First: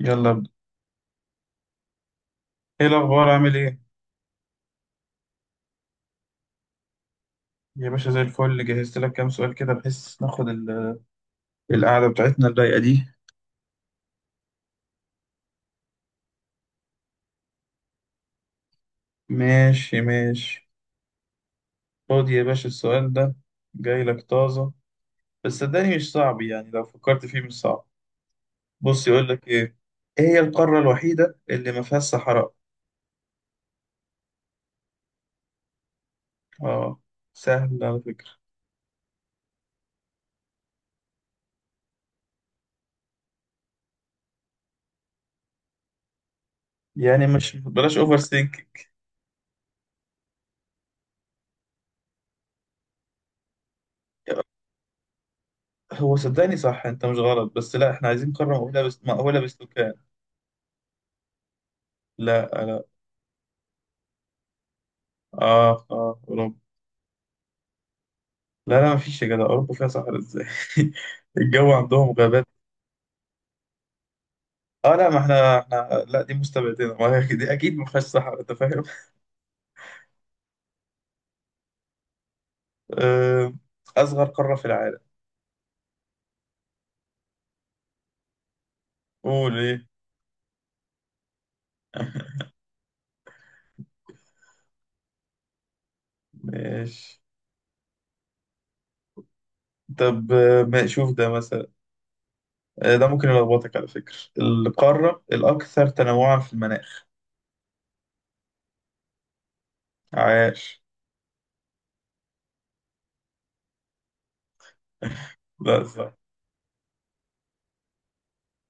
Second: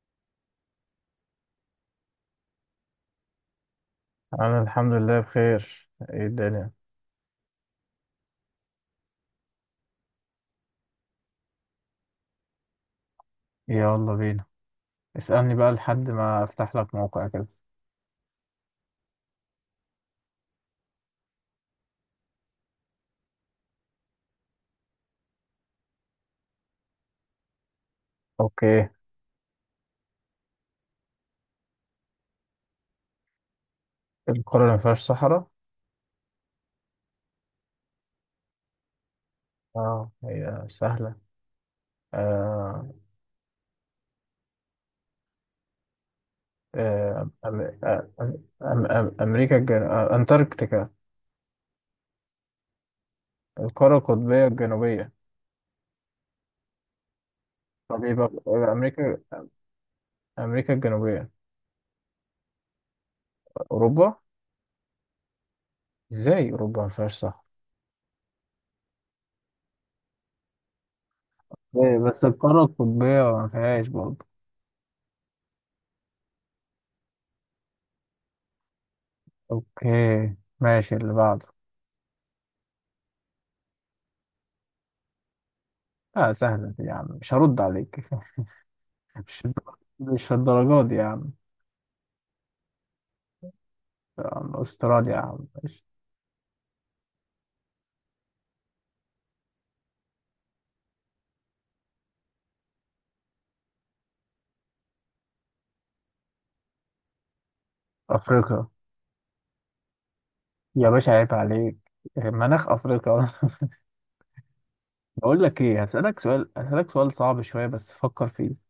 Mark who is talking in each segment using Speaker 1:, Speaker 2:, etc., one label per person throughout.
Speaker 1: يلا ابدأ. ايه الاخبار عامل ايه؟
Speaker 2: انا الحمد لله بخير. ايه الدنيا؟
Speaker 1: يا باشا زي الفل، جهزت لك كام سؤال كده بحيث ناخد القعده بتاعتنا الضيقه دي.
Speaker 2: يلا بينا. اسألني بقى لحد ما افتح لك موقع كده.
Speaker 1: ماشي ماشي. خد يا باشا السؤال ده، جاي لك طازه، بس صدقني مش صعب، يعني لو فكرت فيه مش صعب.
Speaker 2: اوكي.
Speaker 1: بص يقول لك ايه، ايه هي القاره الوحيده اللي ما فيهاش صحراء؟
Speaker 2: القارة اللي ما فيهاش صحراء؟
Speaker 1: اه سهل على فكره.
Speaker 2: اه هي سهلة. آه.
Speaker 1: يعني
Speaker 2: آه
Speaker 1: مش
Speaker 2: أم
Speaker 1: بلاش اوفر
Speaker 2: أم أم
Speaker 1: ثينك.
Speaker 2: أم امريكا الجن... آه، انتاركتيكا، القارة القطبية الجنوبية.
Speaker 1: هو صدقني صح، انت مش غلط، بس لا
Speaker 2: طب
Speaker 1: احنا
Speaker 2: ايه بقى
Speaker 1: عايزين قاره مأهوله، بس
Speaker 2: امريكا،
Speaker 1: مأهوله بالسكان.
Speaker 2: امريكا الجنوبية.
Speaker 1: لا لا
Speaker 2: اوروبا.
Speaker 1: اه اه
Speaker 2: ازاي
Speaker 1: اوروبا.
Speaker 2: اوروبا ما فيهاش صحراء؟
Speaker 1: لا لا مفيش يا جدع، أوروبا فيها صحراء إزاي؟ الجو
Speaker 2: إيه،
Speaker 1: عندهم
Speaker 2: بس
Speaker 1: غابات.
Speaker 2: القارة القطبية ما فيهاش برضه.
Speaker 1: اه لا، ما احنا لا دي مستبعدين، ما هي دي اكيد ما فيهاش صحراء، انت فاهم.
Speaker 2: اوكي ماشي اللي بعده.
Speaker 1: آه، اصغر قارة في العالم.
Speaker 2: اه سهلة دي يا عم، مش هرد عليك. مش
Speaker 1: قول ايه.
Speaker 2: مش الدرجات دي يا عم. يا عم استراليا يا عم ماشي.
Speaker 1: ماشي. طب ما شوف ده مثلا، ده ممكن يلخبطك على فكرة، القارة الأكثر تنوعا في المناخ.
Speaker 2: افريقيا.
Speaker 1: عاش.
Speaker 2: يا باشا عيب عليك، مناخ افريقيا. بقول لك ايه،
Speaker 1: لا صح،
Speaker 2: هسألك سؤال صعب شوية بس فكر فيه.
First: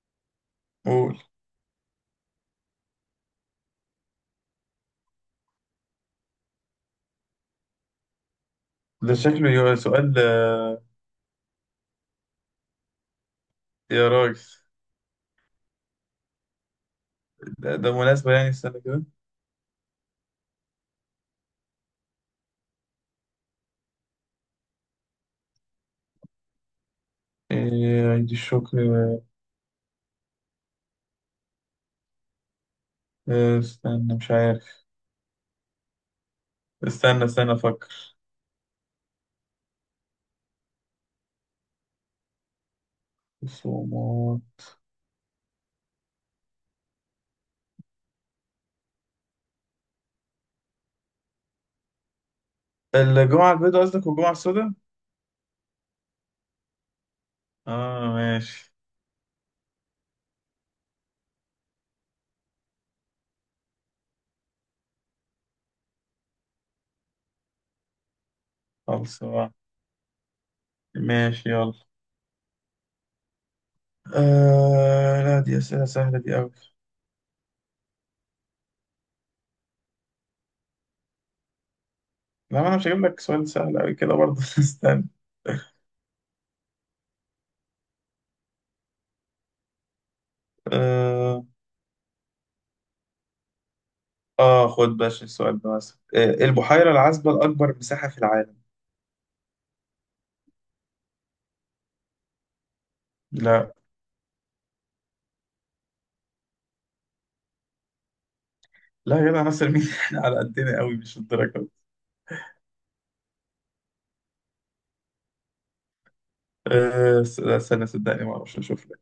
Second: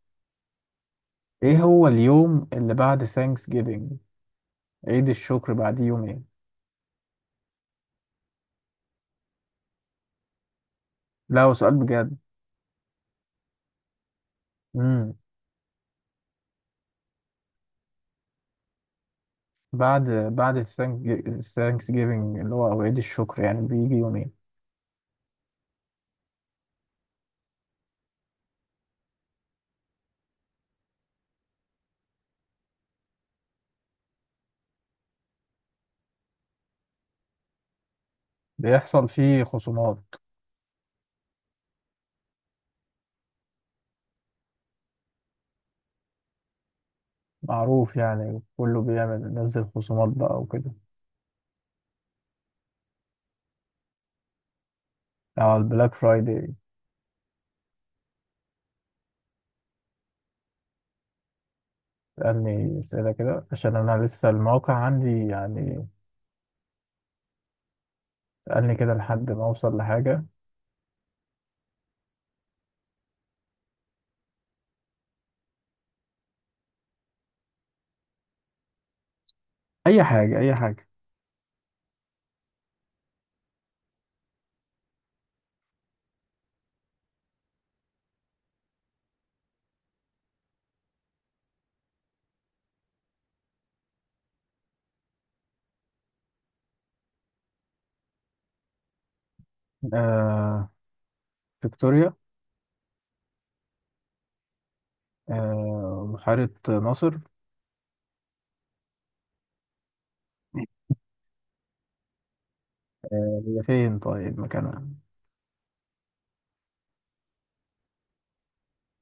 Speaker 1: قول.
Speaker 2: ايه هو اليوم اللي بعد ثانكس جيفنج؟ عيد الشكر بعد يومين.
Speaker 1: ده شكله سؤال.
Speaker 2: لا هو سؤال بجد.
Speaker 1: يا راجل.
Speaker 2: امم
Speaker 1: ده مناسبة يعني، استنى كده.
Speaker 2: بعد الثانكس جيفنج اللي هو أو عيد الشكر، يعني بيجي يومين.
Speaker 1: إيه عيد الشكر. استنى مش عارف، استنى استنى افكر.
Speaker 2: بيحصل فيه خصومات.
Speaker 1: خصومات.
Speaker 2: معروف يعني، كله بيعمل ينزل خصومات بقى وكده.
Speaker 1: الجمعة البيضاء قصدك والجمعة السوداء؟
Speaker 2: على البلاك فرايداي.
Speaker 1: اه ماشي.
Speaker 2: سألني أسئلة كده عشان أنا لسه الموقع عندي يعني. سألني كده
Speaker 1: خلص
Speaker 2: لحد ما
Speaker 1: بقى.
Speaker 2: أوصل لحاجة.
Speaker 1: ماشي يلا. آه لا دي أسئلة سهلة دي أوي.
Speaker 2: أي حاجة أي حاجة.
Speaker 1: لا ما أنا مش هجيب لك سؤال سهل أوي كده برضه استنى. آه, خد باش السؤال ده مثلا، البحيرة العذبة الأكبر مساحة في العالم.
Speaker 2: آه فيكتوريا.
Speaker 1: لا.
Speaker 2: بحيرة ناصر.
Speaker 1: لا يا جدع، ناصر مين احنا على قدنا أوي، مش الدرجة دي.
Speaker 2: هي فين طيب؟ مكانها
Speaker 1: لا استنى، صدقني ما أعرفش، أشوف لك.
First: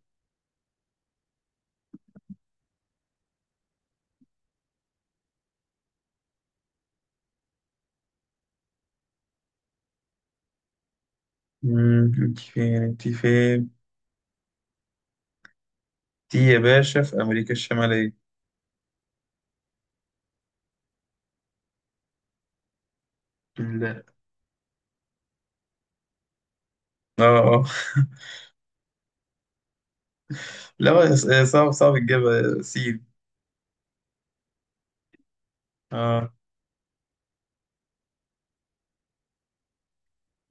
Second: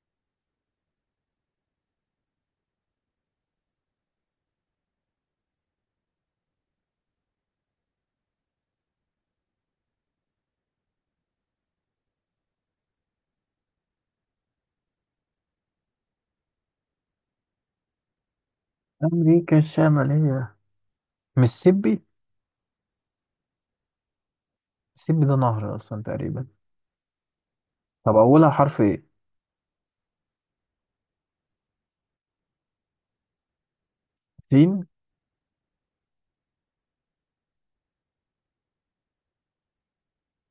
Speaker 1: أنت فين؟ دي يا باشا في أمريكا الشمالية.
Speaker 2: أمريكا الشمالية. ميسيبي.
Speaker 1: لا.
Speaker 2: ميسيبي ده نهر أصلا تقريبا.
Speaker 1: اه اه.
Speaker 2: طب أولها حرف إيه؟
Speaker 1: لا صعب صعب تجيبها سين.
Speaker 2: سين.
Speaker 1: اه.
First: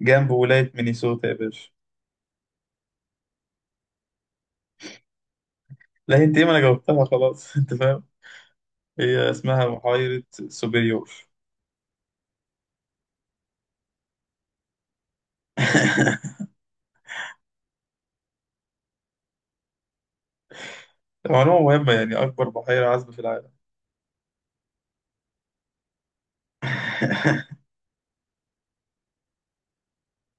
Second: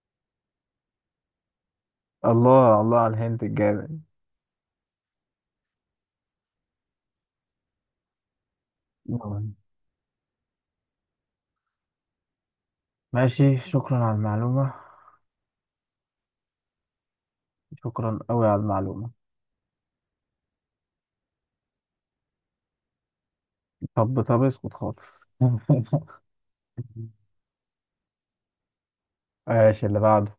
Speaker 1: جنب ولاية مينيسوتا يا باشا.
Speaker 2: الله الله على الهنت الجامد.
Speaker 1: لا انت ايه، ما انا جاوبتها خلاص انت فاهم. هي
Speaker 2: نعم.
Speaker 1: اسمها بحيرة سوبريور.
Speaker 2: ماشي، شكرا على المعلومة. شكرا أوي على المعلومة.
Speaker 1: معلومة مهمة يعني، أكبر بحيرة عذبة في العالم.
Speaker 2: طب طب اسكت خالص. ماشي اللي بعده.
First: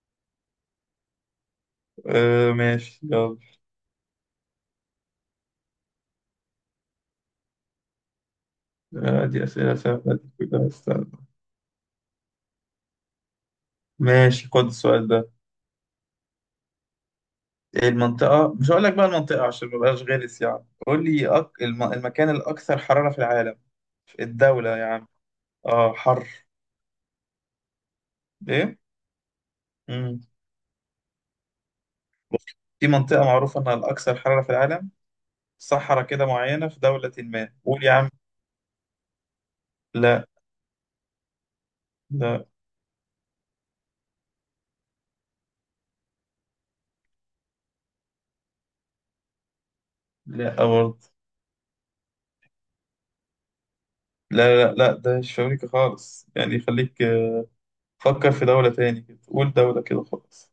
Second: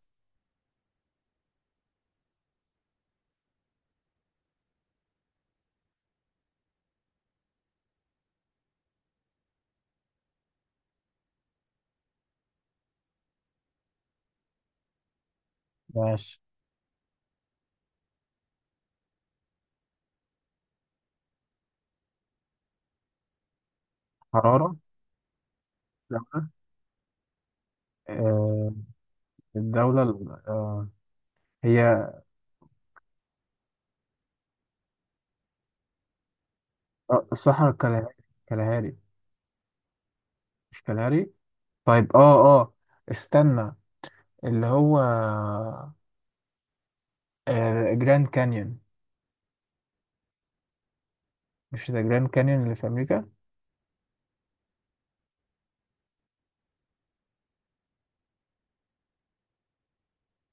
Speaker 1: ماشي يلا. آه دي أسئلة سهلة دي كلها، استنى. ماشي خد السؤال ده.
Speaker 2: ماشي.
Speaker 1: المنطقة مش هقول لك بقى المنطقة عشان ما بقاش غلس، يعني قول لي المكان الأكثر حرارة في العالم.
Speaker 2: حرارة.
Speaker 1: الدولة يعني. اه حر.
Speaker 2: دولة. آه
Speaker 1: إيه؟
Speaker 2: الدولة هي.
Speaker 1: في منطقة معروفة إنها الأكثر حرارة في العالم، صحراء كده معينة في دولة، ما
Speaker 2: الصحراء
Speaker 1: قول يا عم.
Speaker 2: الكالهاري. كالهاري.
Speaker 1: لا
Speaker 2: مش كالهاري. طيب. اه
Speaker 1: لا
Speaker 2: اه استنى، اللي هو جراند كانيون.
Speaker 1: لا برضه.
Speaker 2: مش ذا جراند كانيون اللي في أمريكا؟
Speaker 1: لا لا لا، ده مش في أمريكا خالص، يعني خليك، فكر في دولة تاني كده، قول دولة كده خالص.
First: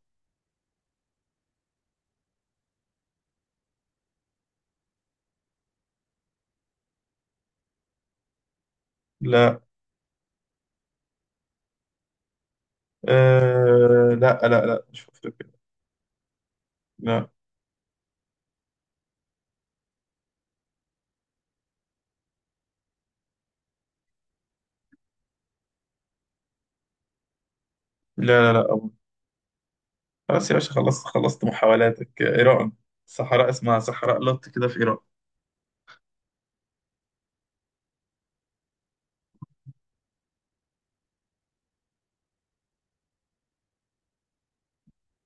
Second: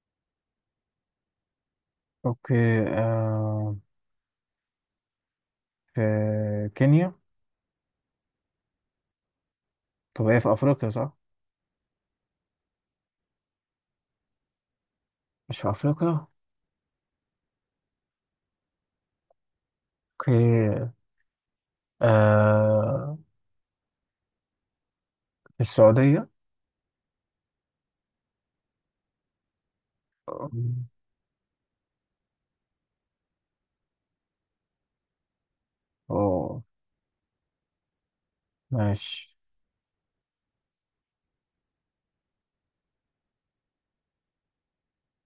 Speaker 2: اوكي. آه في كينيا.
Speaker 1: لا.
Speaker 2: طب هي في أفريقيا صح؟
Speaker 1: آه لا لا لا مش في أفريقيا.
Speaker 2: مش في أفريقيا.
Speaker 1: لا
Speaker 2: اوكي. آه في السعودية.
Speaker 1: لا لا لا أبو.
Speaker 2: اه.
Speaker 1: خلاص يا باشا، خلصت خلصت محاولاتك. إيران. صحراء اسمها صحراء لوط كده في إيران.
Speaker 2: آه، ماشي.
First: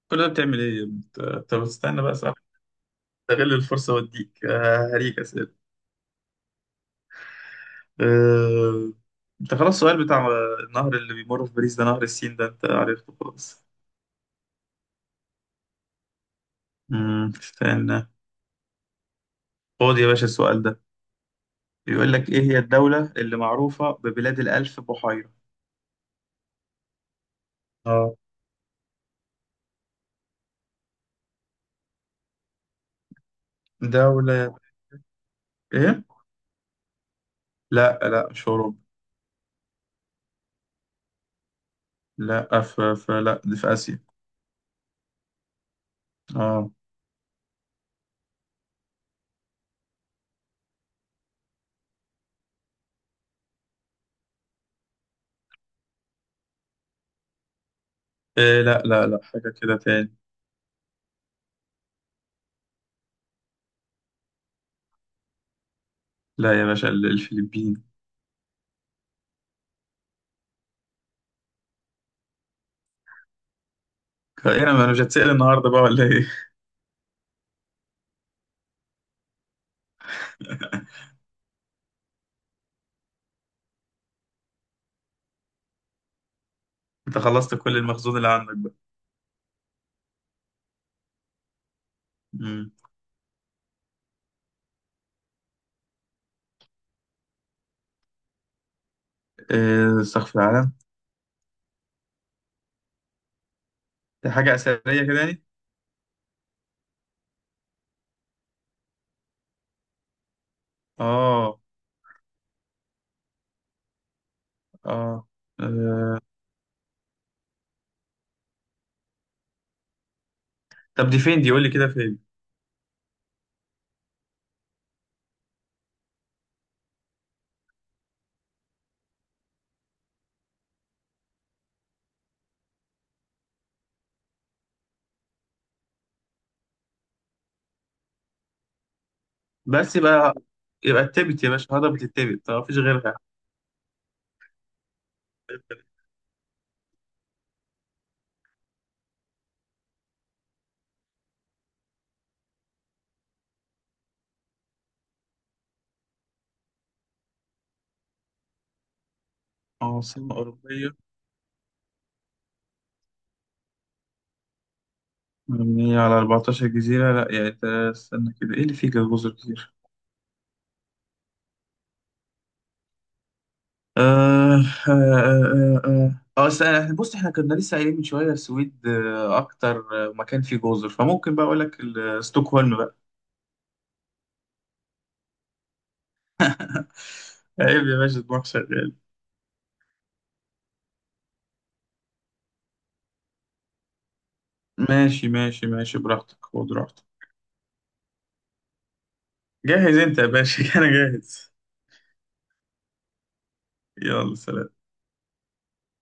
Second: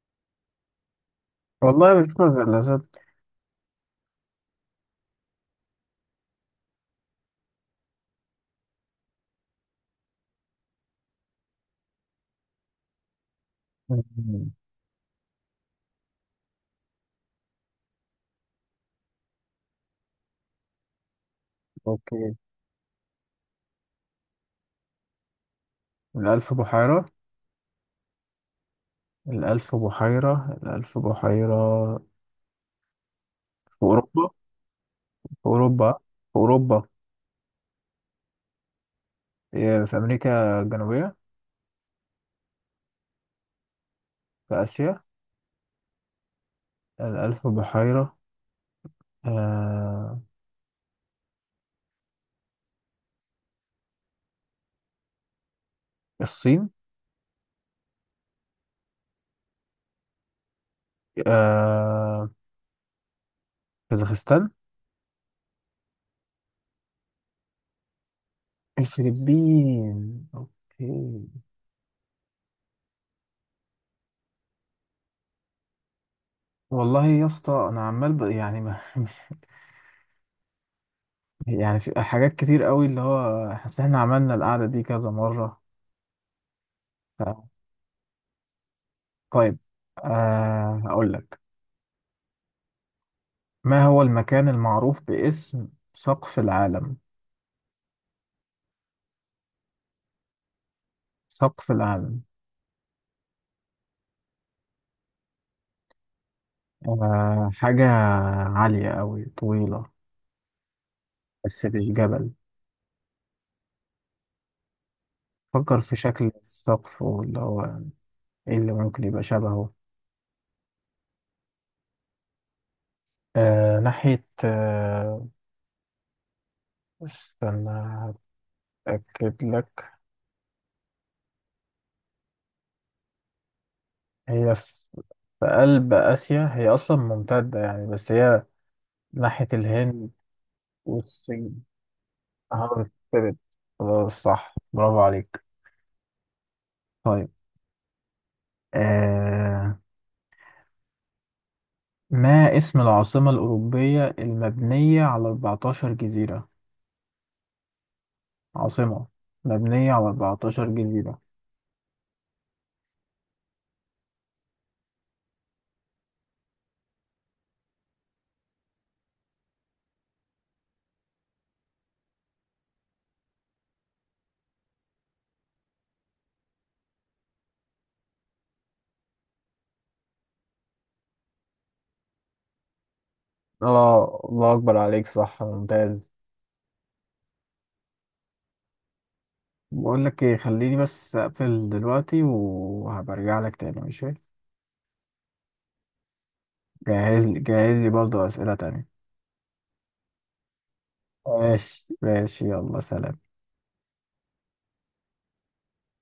Speaker 1: كل ده بتعمل إيه يا ابني؟ أنت
Speaker 2: والله
Speaker 1: بتستنى
Speaker 2: مش
Speaker 1: بقى صح.
Speaker 2: فاكر لازم.
Speaker 1: استغل الفرصة وأديك، هريك أسئلة. آه، انت خلاص السؤال بتاع النهر اللي بيمر في باريس، ده نهر السين، ده انت عرفته خلاص. استنى. خد يا باشا السؤال ده، بيقول لك
Speaker 2: اوكي.
Speaker 1: ايه هي الدولة اللي معروفة ببلاد الألف بحيرة.
Speaker 2: الألف بحيرة.
Speaker 1: اه
Speaker 2: الألف بحيرة الألف بحيرة. في أوروبا.
Speaker 1: دولة
Speaker 2: في أوروبا.
Speaker 1: ايه.
Speaker 2: في أوروبا.
Speaker 1: لا لا مش اوروبا.
Speaker 2: إيه، في أمريكا الجنوبية.
Speaker 1: لا في في لا دي في آسيا.
Speaker 2: في آسيا.
Speaker 1: اه.
Speaker 2: الألف بحيرة. آه الصين.
Speaker 1: إيه لا لا لا، حاجة كده تاني.
Speaker 2: آه كازاخستان.
Speaker 1: لا يا باشا، الفلبين.
Speaker 2: الفلبين أوكي.
Speaker 1: ايه أنا مش هتسأل النهارده بقى ولا ايه.
Speaker 2: والله يا اسطى أنا عمال يعني ما... يعني في حاجات كتير قوي اللي هو حاسس إن إحنا عملنا القعدة دي كذا مرة.
Speaker 1: انت
Speaker 2: ف...
Speaker 1: خلصت كل المخزون اللي عندك بقى.
Speaker 2: طيب، هقول لك.
Speaker 1: امم
Speaker 2: ما هو المكان المعروف باسم سقف العالم؟
Speaker 1: إيه سقف العالم؟
Speaker 2: سقف العالم.
Speaker 1: دي حاجة أثرية كده يعني؟
Speaker 2: حاجة عالية أوي، طويلة،
Speaker 1: آه
Speaker 2: بس مش جبل.
Speaker 1: آه
Speaker 2: فكر في
Speaker 1: آه.
Speaker 2: شكل السقف واللي هو إيه اللي ممكن يبقى شبهه.
Speaker 1: طب دي فين، دي قول لي كده فين.
Speaker 2: ناحية استنى. هتأكد لك. هي في في قلب آسيا، هي أصلا ممتدة يعني، بس هي ناحية
Speaker 1: بس
Speaker 2: الهند
Speaker 1: يبقى يبقى التبت يا
Speaker 2: والصين.
Speaker 1: باشا، هضبة التبت ما فيش
Speaker 2: هارد.
Speaker 1: غيرها.
Speaker 2: خلاص صح برافو عليك. طيب. آه ما اسم العاصمة الأوروبية المبنية على 14 جزيرة؟ عاصمة مبنية على
Speaker 1: عاصمة
Speaker 2: 14
Speaker 1: أوروبية
Speaker 2: جزيرة.
Speaker 1: مبنية على 14 جزيرة؟ لا يعني استنى كده، إيه اللي فيه جزر كتير. آه استنى، بص، إحنا كنا لسه قايلين من شوية السويد، أكتر مكان فيه جزر، فممكن بقى أقول لك ستوكهولم بقى.
Speaker 2: اه الله اكبر عليك، صح، ممتاز.
Speaker 1: عيب يا باشا، دماغ شغال.
Speaker 2: بقول لك ايه، خليني بس أقفل دلوقتي وهبرجع لك تاني ماشي.
Speaker 1: ماشي ماشي ماشي، براحتك خد راحتك.
Speaker 2: جهز لي جهز لي برضه أسئلة تانية.
Speaker 1: جاهز أنت يا باشا أنا جاهز.
Speaker 2: ماشي ماشي يلا سلام.
Speaker 1: يلا سلام.